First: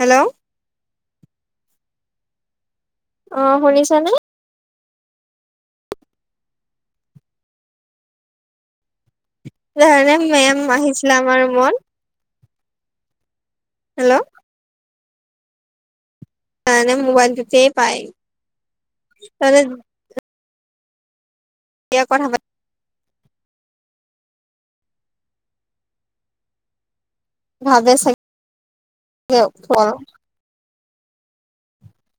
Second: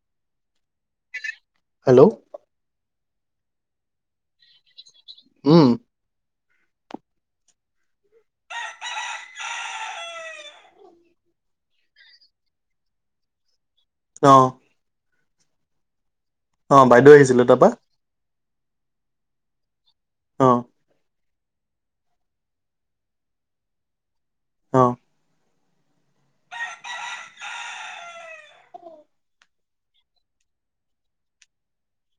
Hello, hello, অ, শুনিছানে? উম, ধণে মেম আহিছিলে আমাৰ ৰুমত। হেল্ল', অ অ তনে বাইদেউ আহিছিলে মোবাইলটোতে তাৰপা পাই ত অ', এয়া কথা পাতি অ', ভাবে চাগে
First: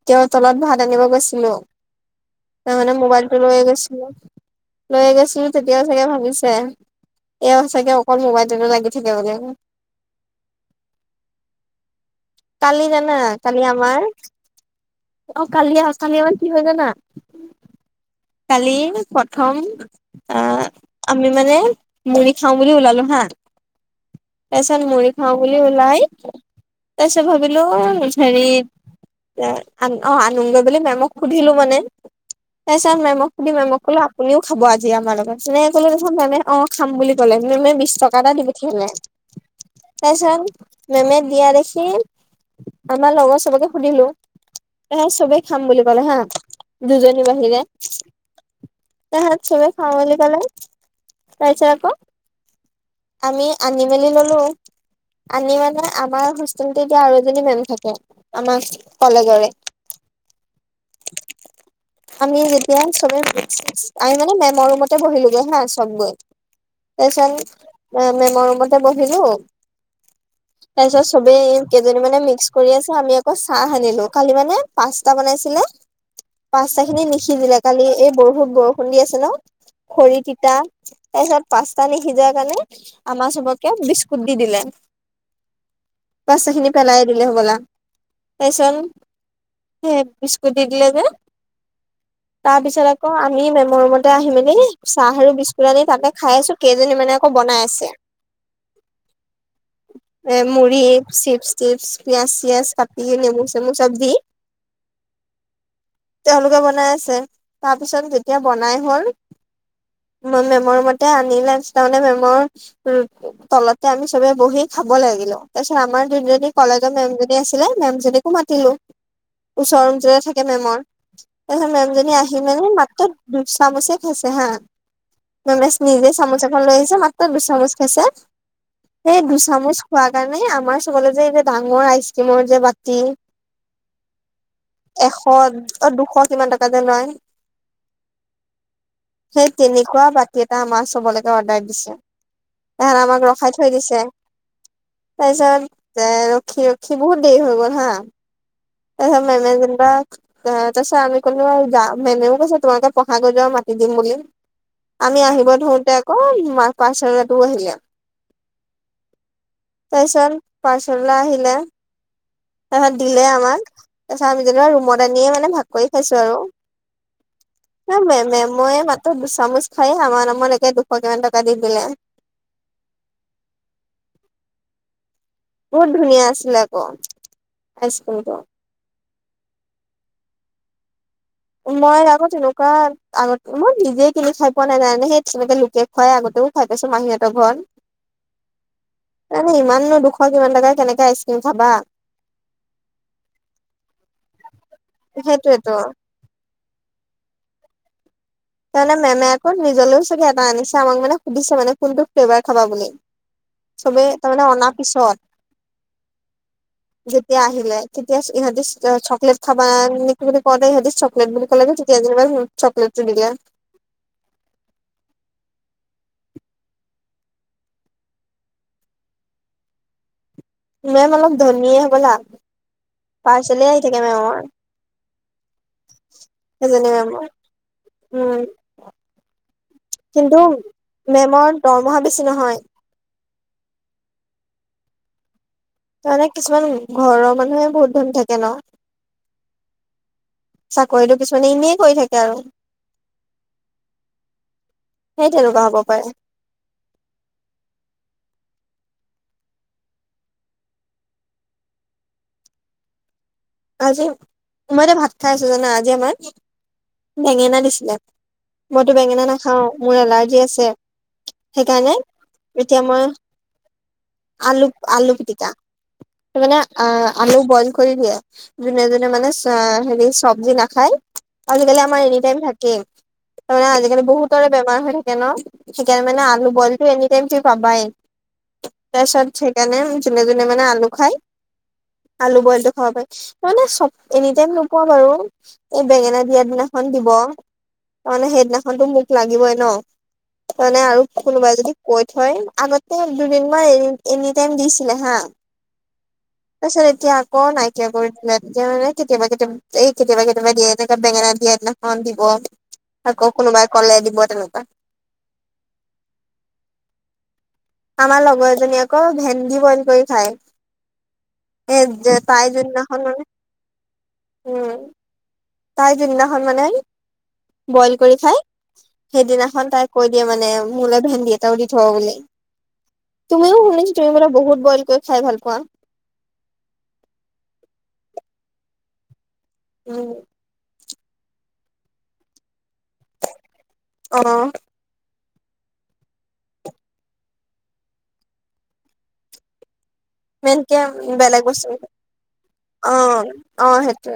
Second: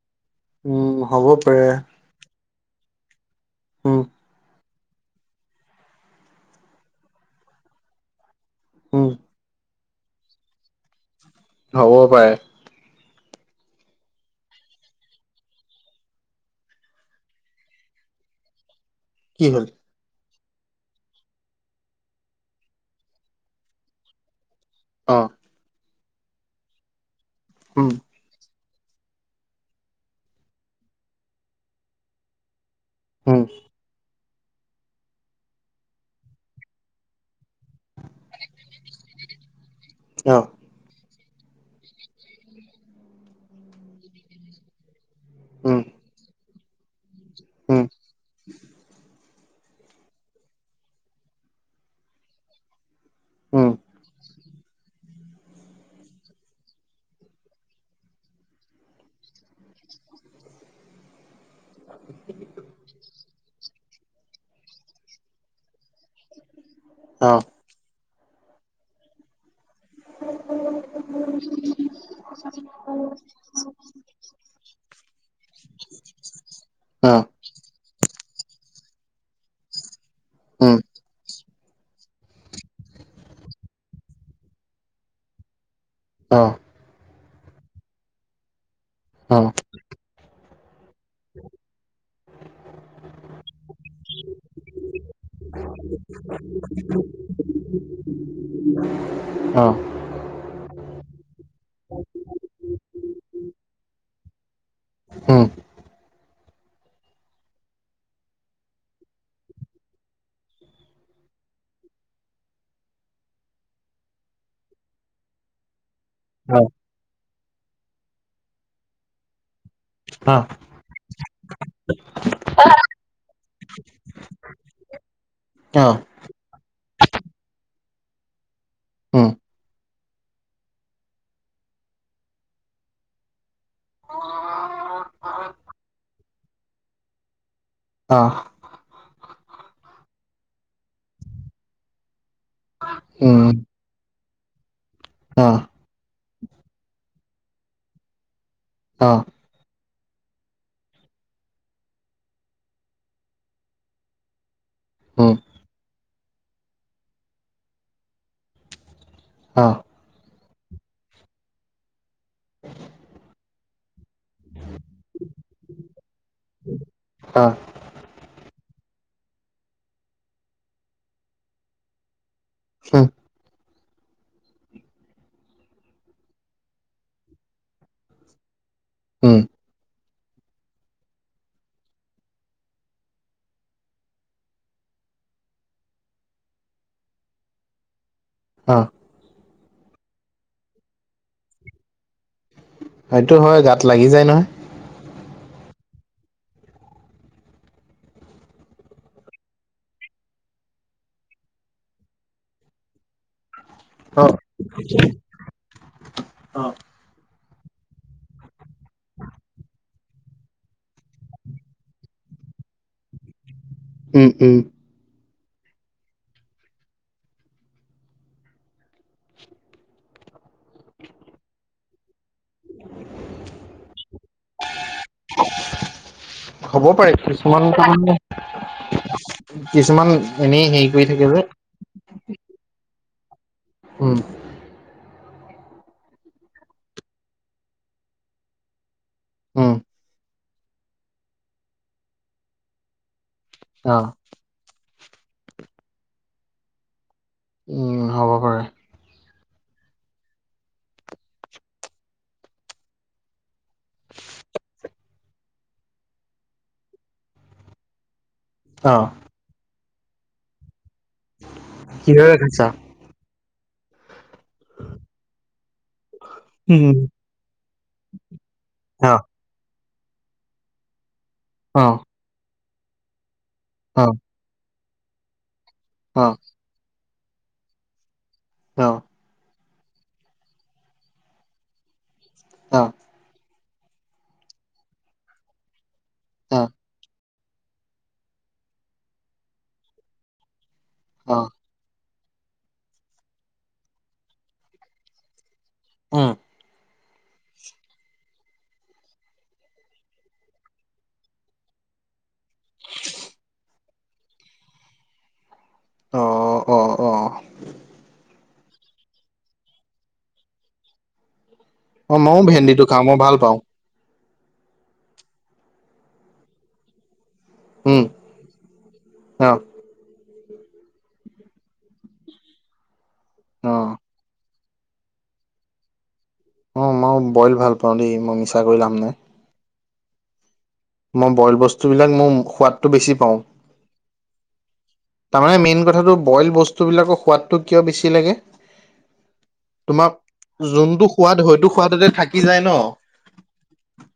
তেওঁ তলত ভাত উম আনিব হ'ব গৈছিলো, পাৰে তাৰ মানে মোবাইলটো লৈয়ে উম গৈছিলো। লৈ গৈছিলো তেতিয়াও চাগে ভাবিছে? এই চাগে অকল মোবাইলটো লাগি উম থাকে বুলি। হব পায়। কালি জানা, কালি আমাৰ অ, কালি আহ, কালি আমাৰ কি হয় জানা? কালি কি প্ৰথম হ'ল অ, আমি মানে মুৰি খাওঁ বুলি ওলালো হা। তাৰপিছত মুৰি অ খাও বুলি ওলাই, তাৰপিছত ভাবিলো? উম হেৰি অ আনগ বুলি মেমক সুধিলো মানে। তাৰপিচত মেম উম সুধি মেমক কলো আপুনিও খাব আজি আমাৰ লগত মেমে কলে নখ মে অ খাম বুলি ক'লে, বিশ টকা এটা দিব পঠিয়ালে। অ তাৰপিছত মেমে দিয়া দেখি, আমাৰ লগৰ চবকে সুধিলো এ চবে খাম উম বুলি কলে হা, দুজনী বাহিৰে। উম ত হাত চবে খাম বুলি কলে, তাৰপিছত আকৌ আমি উম আনি মেলি ললো, আনি মানে আমাৰ এতিয়া আৰু এজনী মেম থাকে আমাৰ কলেজৰে [inaudible] আমি যেতিয়া চবে আমি মানে মেমৰ ৰুমতে বহিলোগে হা চব গৈ। অ তাৰপিছত মেমৰ ৰুমতে বহিলো, হয় [unintelligible] তাৰ পিছত চবেই কেইজনী মানে মিক্স কৰি আছে, আমি আকৌ চাহ সানিলো কালি মানে পাস্তা বনাইছিলে? পচ্তা খিনি অ নিসিজিলে দিলে কালি এই বৰষুত বৰষুণ দি আছে ন খৰি তিতা উম তাৰ পিছত পাস্তা নিসিজাৰ কাৰণে আমাৰ চবকে বিস্কুট দি দিলে। অ পচ্তা খিনি পেলাই দিলে হ'বলা। তাৰপিচত, অ [unintelligible] তাৰ পিছত, আকৌ আমি, মে'মৰ ৰুমতে আহি মেলি, চাহ আৰু বিস্কুট আনি, তাতে খাই আহিছোঁ। কেইজনী মানে, আকৌ বনাই আছে। [inaudible] অ'! এ মুড়ি, চিপছ- টিপছ, পিয়াজ-চিয়াজ কাটি, নেমু- চেমু, চব দি উম তেওঁলোকে বনাই আছে। তাৰ পিছত, যেতিয়া বনাই হ'ল মই মে'মৰ মতে, আনিলে। তাৰমানে, মে'মৰ উম! তলতে আমি, চবে বহি খা খাবলে লাগিলোঁ। তাৰপিছত, আমাৰ দুজনী অ কলেজৰ মে'ম আছিলে, মে'ম জনীকো মাতিলোঁ। ওচৰ ৰুমটোতে থাকে, মে'মৰ। তাৰপিছত, মে'মজনী আহি মেলি, মাত্ৰ, দুচামুচে খাইছে হা। মে'মে অ অ নিজে, চামুচ এখন লৈ আহিছে, মাত্ৰ দুচামুচ খাইছে। সেই, উম দুচামুচ খোৱাৰ কাৰণে, আমাৰ চবলে যে, এই যে, ডাঙৰ আইচক্ৰীমৰ যে বাতি এশ, দুশ কিমান টকা যে লয়। অ সেই, তেনেকুৱা বাতি এটা, আমাৰ চবলৈকে অৰ্ডাৰ দিছে। সেইকাৰণে, আমাক উম ৰখাই থৈ দিছে। অ তাৰপিছত, এ, ৰখি-ৰখি, বহুত দেৰি হৈ গ'ল হা! অ তাৰপিছত, মে'মে যেনিবা তাৰপিছত, তাৰপিছত আমি ক'লো! যাওঁ। মে'মেও কৈছে! তোমালোকে পঢ়াগৈ যোৱা, মাতি দিম বুলি। আমি উম আহিব ধৰোঁতে আকৌ, [unintelligible] পাৰ্চেলঅলাটো আহিলে। অ'! তাৰপিছত, পাৰ্চেল অলা আহিলে। তাৰপিছত, দিলে আমাক। তাৰপিছত, আমি যেনিবা, ৰুমত আনিয়ে মানে, ভাগ কৰি খাইছোঁ আৰু। অ'! মানে মে'মে, মইয়ে, মাত্ৰ দুচামুচ খাইয়ে, আমাৰ আমাৰ নামত একে, দুশ কিমান টকা! দি দিলে। উম বহুত ধুনীয়া আছিলে, আকৌ আইচক্ৰীমটো! উম মই, আকৌ তেনেকুৱাত আগতে, মই নিজে কিনি খাই পোৱা নাই। [unintelligible] সেই তেনেকে, লোকে খুৱাই আগতেও, খাই পাইছোঁ মাহীহঁতৰ ঘৰত। [inaudible] অ'! তাৰমানে, ইমাননো দুশ কিমান টকা, কেনেকে আইচক্ৰীম খাবা! সইটো হয়, গাত লাগি যায় নহয়! সেইটোৱেতো! তাৰমানে, মেমে আকৌ, নিজলৈও চাগে, এটা আনিছে। আমাক মানে, সুধিছে! কোনটো ফ্লেভাৰ খাবা বুলি। চবেই, অ তাৰমানে, অনাৰ পিছত। অ যেতিয়া, আহিলে। তেতিয়া, ইহঁততি চক্লেট খাবা, নেকি বুলি কওঁতে! ইহঁতি চক চকলেট বুলি ক'লে যে, তেতিয়া যেনিবা, চকলেটটো দি দিয়া। উম! উম! মে'ম অলপ ধনীয়ে হ'বলা! পাৰ্চেলে আহি থাকে, মে'মৰ। [inaudible] হ'ব এজনী পাৰে! মেমৰ কিছুমান উম [unintelligible] কিছুমান, কিন্তু এনেই হেৰি কৰি থাকে যে। মেমৰ দৰমহা বেছি নহয়। উম! তাৰমানে, কিছুমান ঘৰৰ মানুহে, বহুত ধনী থাকে ন'! উম! চাকৰিটো কিছুমানে, এনেই কৰি থাকে আৰু। অ'! সেই তেনেকুৱা হ'ব পাৰে। উম! হ'ব পাৰে। আজি, মই এতিয়া ভাত খাই আছো জানা, আজি আমাৰ বেঙেনা দিছিলে। মইতো অ বেঙেনা নাখাওঁ, মোৰ এলাৰ্জি আছে সেইকাৰণে কিহৰে খাইছা এতিয়া মই আলু আলু পিটিকা মানে আ, উম আলু বইল কৰি দিয়ে, যোনে যোনে অ মানে হেৰি চব্জি নাখায় আজিকালি অ আমাৰ এনি টাইম থাকে, তাৰানে আজিকালি অ বহুতৰে বেমাৰ হৈ থাকে ন'। সেইকাৰনে মানে অ আলু বইলটো এনিটাইম তুমি পাবাই। অ তাৰপিছত ঢে সেইকাৰণে যোনে যোনে মানে আলু খাই, আলু বইলটো অ খাব পায়। মানে চব, এনি টাইম নোপোৱা বাৰু, এই বেঙেনা দিয়া অ দিনাখন দিব। তাৰমানে সেইদিনাখনতো মোক লাগিবই ন' তাৰমানে আৰু অ কোনোবাই যদি কৈ থয় আগতে দুদিন মান এ, এনি টাইম দিছিলে হা, উম তাৰছত এতিয়া আকৌ নাই। এতিয়া কৰি যোনে কেতিয়াবা কেতিয়াবা এই কেতিয়াবা কেতিয়াবা দিয়ে, এই বেঙেনা দিয়া দিনাখন দিব। আকৌ কোনোবাই ক'লে দিব, তেনেকুৱা। অ', অ'। অ'। আমাৰ লগৰ এজনী আকৌ ভেন্দি বইল কৰি খায়। এই যে অ মইও তাই যোন ভেন্দিটো দিনাখন খাওঁ মই মানে, ভাল পাওঁ উম। তাই যোন দিনাখন মানে বইল উম কৰি খাই অ সেইদিনাখন তাই কৈ দিয়ে মানে মোলৈ ভেন্দি এটাও দি থ'ব বুলি। তুমিও অ শুনিছোঁ তুমি বোলে বহুত বইল কৰি খাই ভাল পোৱা। অ' মই বইল ভাল পাওঁ দেই, মই মিছা কৈ লাভ নাই। উম। মই বইল বস্তুবিলাক মোৰ সোৱাদটো বেছি পাওঁ। অ'। তাৰমানে মেইন কথাটো বইল বস্তুবিলাকৰ সোৱাদটো কিয় বেছি লাগে তোমাক মেনকে যোনটো সোৱাদ বেলেগ বস্তু, হয়তো সোৱাদতে থাকি যায় ন অ', অ' সেইটোৱে।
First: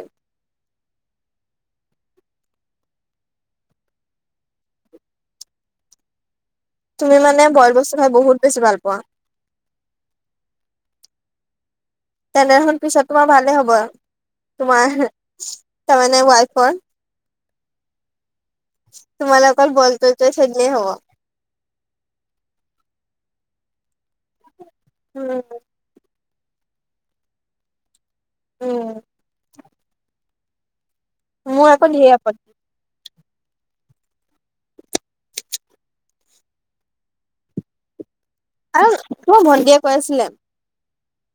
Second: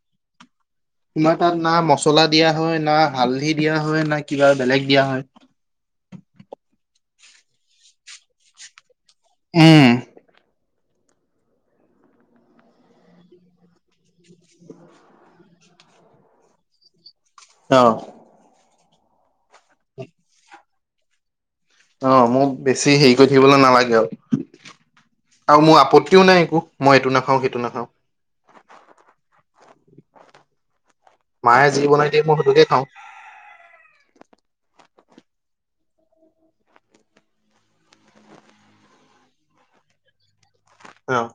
তোমাৰ তাত না মছলা দিয়া হয়, না হালধি দিয়া হয়, না কিবা বেলেগ দিয়া হয়। তুমি মানে বইল বস্তু খাই বহুত বেছি ভাল পোৱা? উম। তেনেহ'লে পিছত তোমাৰ ভালে হ'ব, তোমাৰ ৱাইফৰ। অ'। তোমালে অকল বইল কৰি কৰি থৈ দিলেই হ'ব। অ' মোক বেছি হেৰি কৰি থাকিবলৈ নালাগে আৰু, উম আৰু মোৰ আপত্তিও নাই একো। মই এইটো নাখাওঁ, সেইটো নাখাওঁ। উম। মায়ে মোৰ যি আকৌ ধেৰ বনাই দিয়ে মই আপত্তি সেইটোকে খাওঁ। আৰু মোৰ ভণ্টিয় কৈ আছিলে অ'।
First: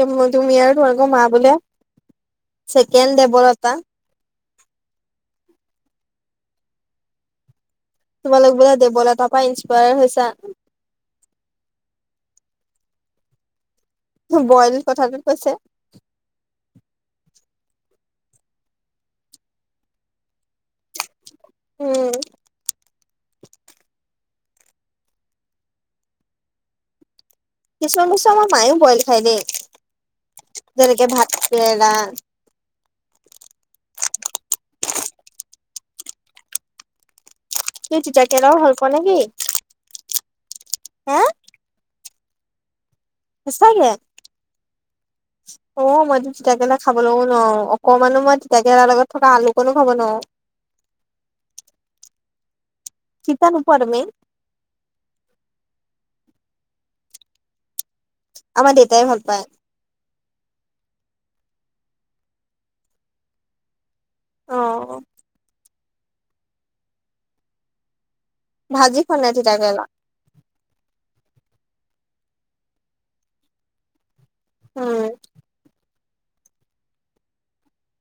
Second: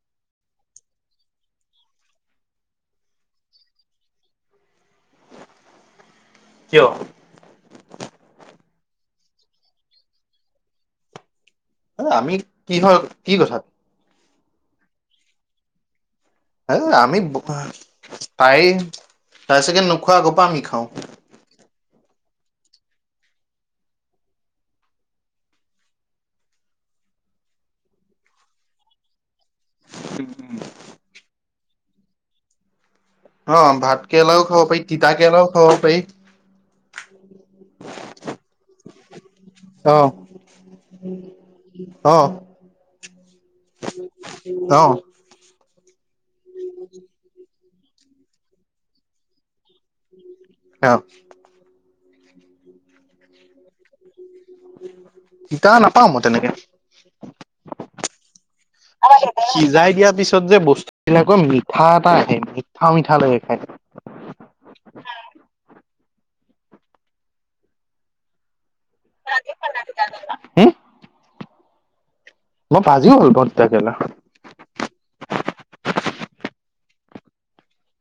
তুমি আৰু তোমালোকৰ মা বোলে ছেকেণ্ড দেৱৰ এটা কিয়? তোমালোক বোলে দেৱলাতাৰপৰা ইনস্পায়াৰ হৈছা। এ, আমি কিহৰ, কি কথা? বইল কথাটো কৈছে। হে, আমি তাই তাই চাগে নোখোৱা আগৰপৰা আমি খাওঁ। উম। কিছুমান বস্তু আমাৰ মায়ো বইল খাই দেই। [unintelligible] যেনেকে ভাত কেৰেলা। অ' ভাত কেৰেলাও খাব পাৰি, তিতা কেৰেলাও খাব পাৰি। তুমি তিতা কেৰেলা ভাল পোৱা নে কি? অহ, অহ, সচাকে। অ, মইতো তিতাকেেলা খাব লগও নোৱাৰো। অকমানো মই তিতাকেলাৰ লগত থকা আলুকণো খাব নোৱাৰো। অ, তিতা নোপোৱা তুমি? তিতা নাপাওঁ মই তেনেকে। আমাৰ দেউতাই ভাল পায়। সিজাই দিয়াৰ পিছত যে বস্তু এইিলাক কৈ মিঠা এটা আহে, মিঠা-মিঠা লাগে খাই। অ', ভাজি খোৱা খোৱা তিতা কেৰেলা। উম, মই ভাজিও ভাল পাও তেতা কেৰেলা। উম,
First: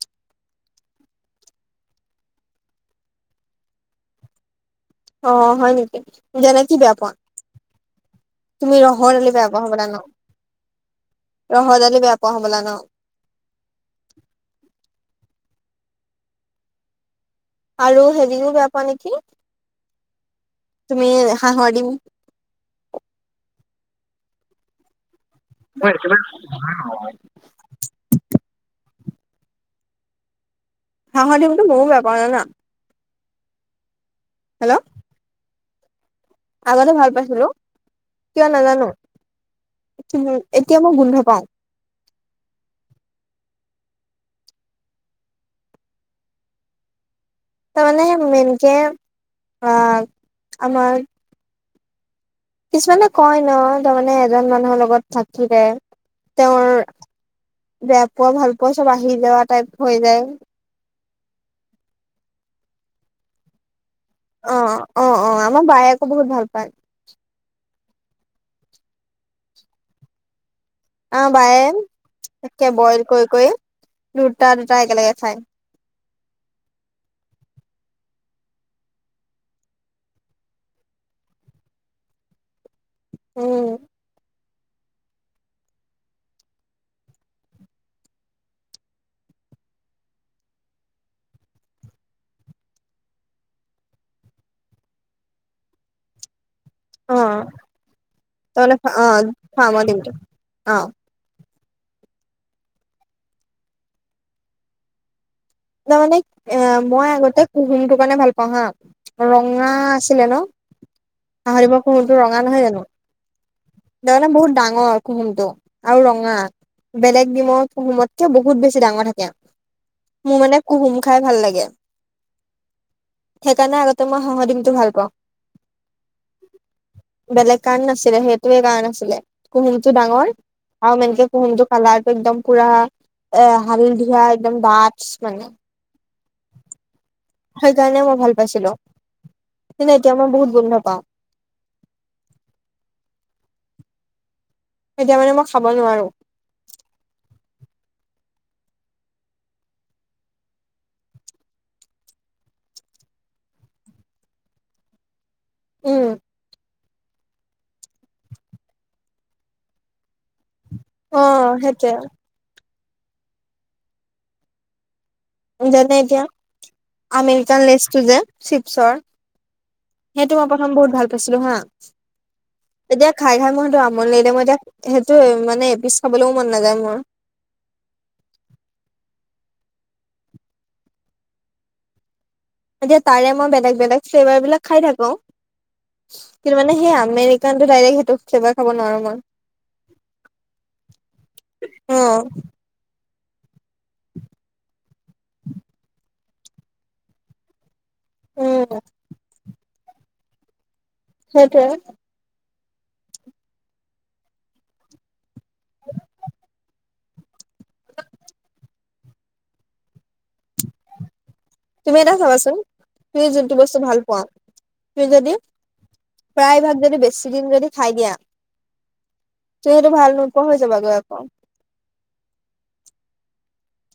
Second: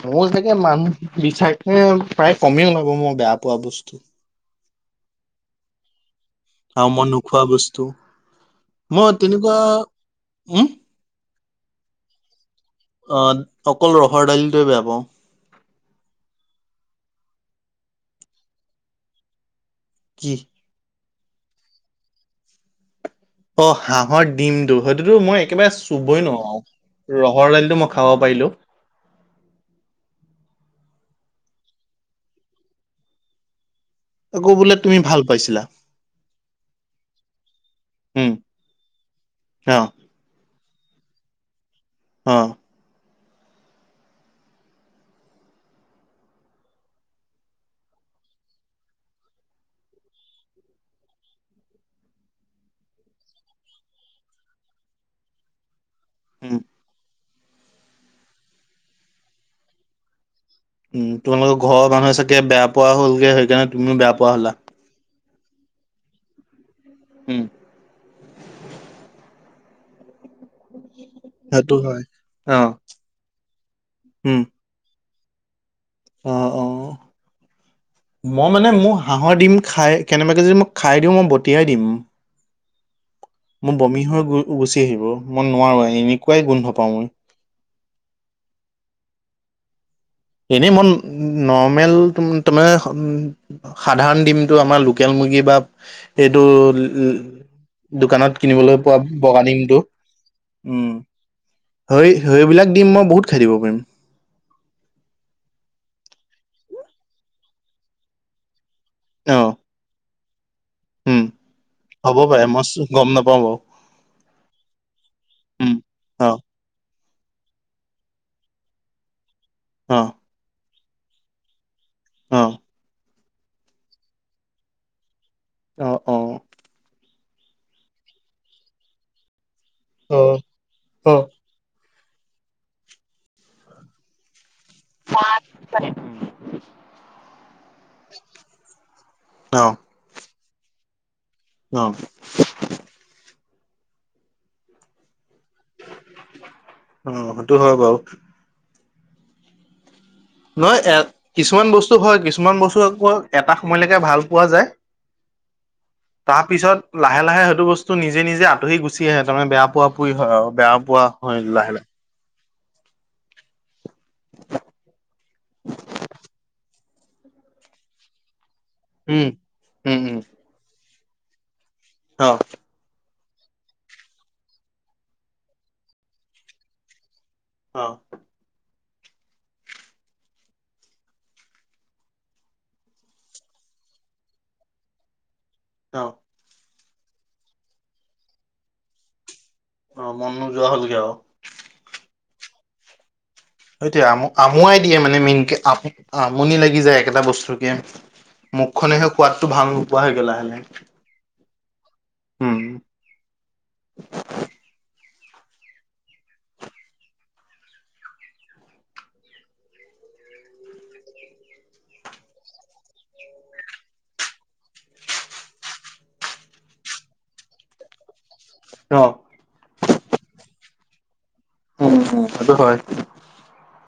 মই চাগে মানুহ বিচাৰে প্ৰায় কমে ওলাব মই বেয়া পোৱা বস্তু। অ, হয় নেকি? যেনে কি আৰু বেয়া মই পোৱা? নোখোৱা বস্তু তুমি মই ৰহৰ দালি বেয়া তেনেকুৱা পোৱা হবলা ন? উম ৰহৰ দালি বেয়া পোৱা হবলা ন? অ, অকল ৰহৰ দালিটোয়ে বেয়া পাওঁ। আৰু হেৰিও বেয়া পোৱা নেকি? কি? তুমি হাহৰ ডিম। অ, হাঁহৰ ডিমতো সেইটোতো মই একেবাৰে চুবই নোৱাৰো আৰু। ৰহৰ দাইলটো মই খাব পাৰিলোঁ। হাহৰ দিনটো ময়ো বেয়া পাও জানা। আকৌ বোলে হেল্ল' তুমি ভাল পাইছিলা। আগতে ভাল পাইছিলো, উম কিয়া নাজানো? অ এতিয়া মই গোন্ধ পাও। অ', তাৰ মানে মেইকে আমাৰ কিছুমানে কয় ন' তাৰমানে এজন মানুহৰ লগত থাকিলে উম তেওঁৰ, বেয়া পোৱা ভাল পোৱা চব আহি যোৱা টাইপ হৈ যায়। উম, তোমালোকৰ ঘৰৰ মানুহ চাগে বেয়া পোৱা হ'লগে সেইকাৰণে তুমিও বেয়া পোৱা অ হলা। অ, অ, আমাৰ বায়ে আকৌ বহুত ভাল পায়। উম, আমাৰ সেইটো হয় বায়ে অ একে বইল কৰি-কৰি উম দুটা-দুটা একেলগে খায়। অ, অ, মই মানে মোৰ হাঁহৰ দিম খাই কেনেবাকে যদি মই খাই দিওঁ মই বটিয়াই দিম। উম মোৰ বমি হৈ গুচি আহিব মই নোৱাৰো এনেকুৱাই গোন্ধ পাওঁ মই। এনেই মই নৰ্মেল তাৰমানে। সাধাৰণ ডিমটো আমাৰ লোকেল মুৰ্গী বা এইটো উ অ দোকানত তাৰমানে কিনিবলে পোৱা অ বগা ডিমটো ফাৰ্মৰ অ উম, হয়, সেইবিলাক ডিম মই বহুত খাই দিব পাৰিম। তাৰ মানে এ মই আগতে কুহুমটো কাৰণে ভাল পাওঁ হা অ ৰঙা আছিলে ন। উম হাঁহৰ ডিমৰ হ'ব কুহুমটো ৰঙা পাৰে মই নহয় জানো? গম নাপাওঁ বাৰু তাৰমানে বহুত ডাঙৰ কুহুমটো উম আৰু অ ৰঙা। বেলেগ ডিমৰ কুহুমতকে বহুত বেছি ডাঙৰ থাকে। অঁ, মোৰ মানে কুহুম খাই ভাল লাগে। অ', সেইকাৰণে আগতে মই হাঁহৰ দিমতটো ভাল পাওঁ। অ অ। বেলেগ কাৰণ নাছিলে সেইটোে কাৰণ আছিলে। ক অ অ অ [unintelligible] [inaudible] [inaudible] সেই কাৰণে মই ভাল পাইছিলো। অ। এতিয়া বহুত গোন্ধ পাওঁ। অ। এতিয়া মানে মই খাব নোৱাৰো। অ সেইটো হয় বাৰু। নহ এ কিছুমান বস্তু হয় কিছুমান বস্তু আকৌ এটা সময়লৈকে ভাল পোৱা যায় উম তাৰ পিছত লাহে লাহে সেইটো বস্তু নিজে নিজে আঁতৰি গুচি আহে, তাৰমানে বেয়া পোৱা পুৰি হয় আৰু বেয়া পোৱা অ হয় লাহে লাহে। সেইটোৱে যেনে এতিয়া আমেৰিকান লেচটো যে চিপছৰ উম উম উম সেইটো প্ৰথম বহুত ভাল পাইছিলো হা, অ। এতিয়া খাই খাই মই সেইটো আমনি লাগিলে, মই এতিয়া সেইটোৱে মানে এ পিচ খাবলৈও মন নাযায় মোৰ। অ। এতিয়া তাৰে মই বেলেগ বেলেগ ফ্লেভাৰ বিলাক খাই থাকো, অ কিন্তু মানে সেই আমে ডাইৰেক্ট সেইটো ফ্লেভাৰ খাব নোৱাৰো মই। অ মন নোযোৱা হ'লগে আৰু। অ। সেইটো আম-আমুৱাই দিয়ে মানে মেইনকে, আ-আমনি লাগি যায় একেটা বস্তুকে মুখ উম, খনেহ সোৱাদটো ভাল নোপোৱা হয় গে লাহে লাহে। সেইটোৱে। উম। [inaudible] তুমি এটা চাবাচোন তুমি যোনটো বস্তু ভাল পোৱা তুমি যদি প্ৰায় ভাগ যদি বেছি দিন যদি খাই দিয়া অ। তুমি সেইটো ভাল নোপোৱা হৈ যাবা আকৌ। উম উম সেইটো হয়।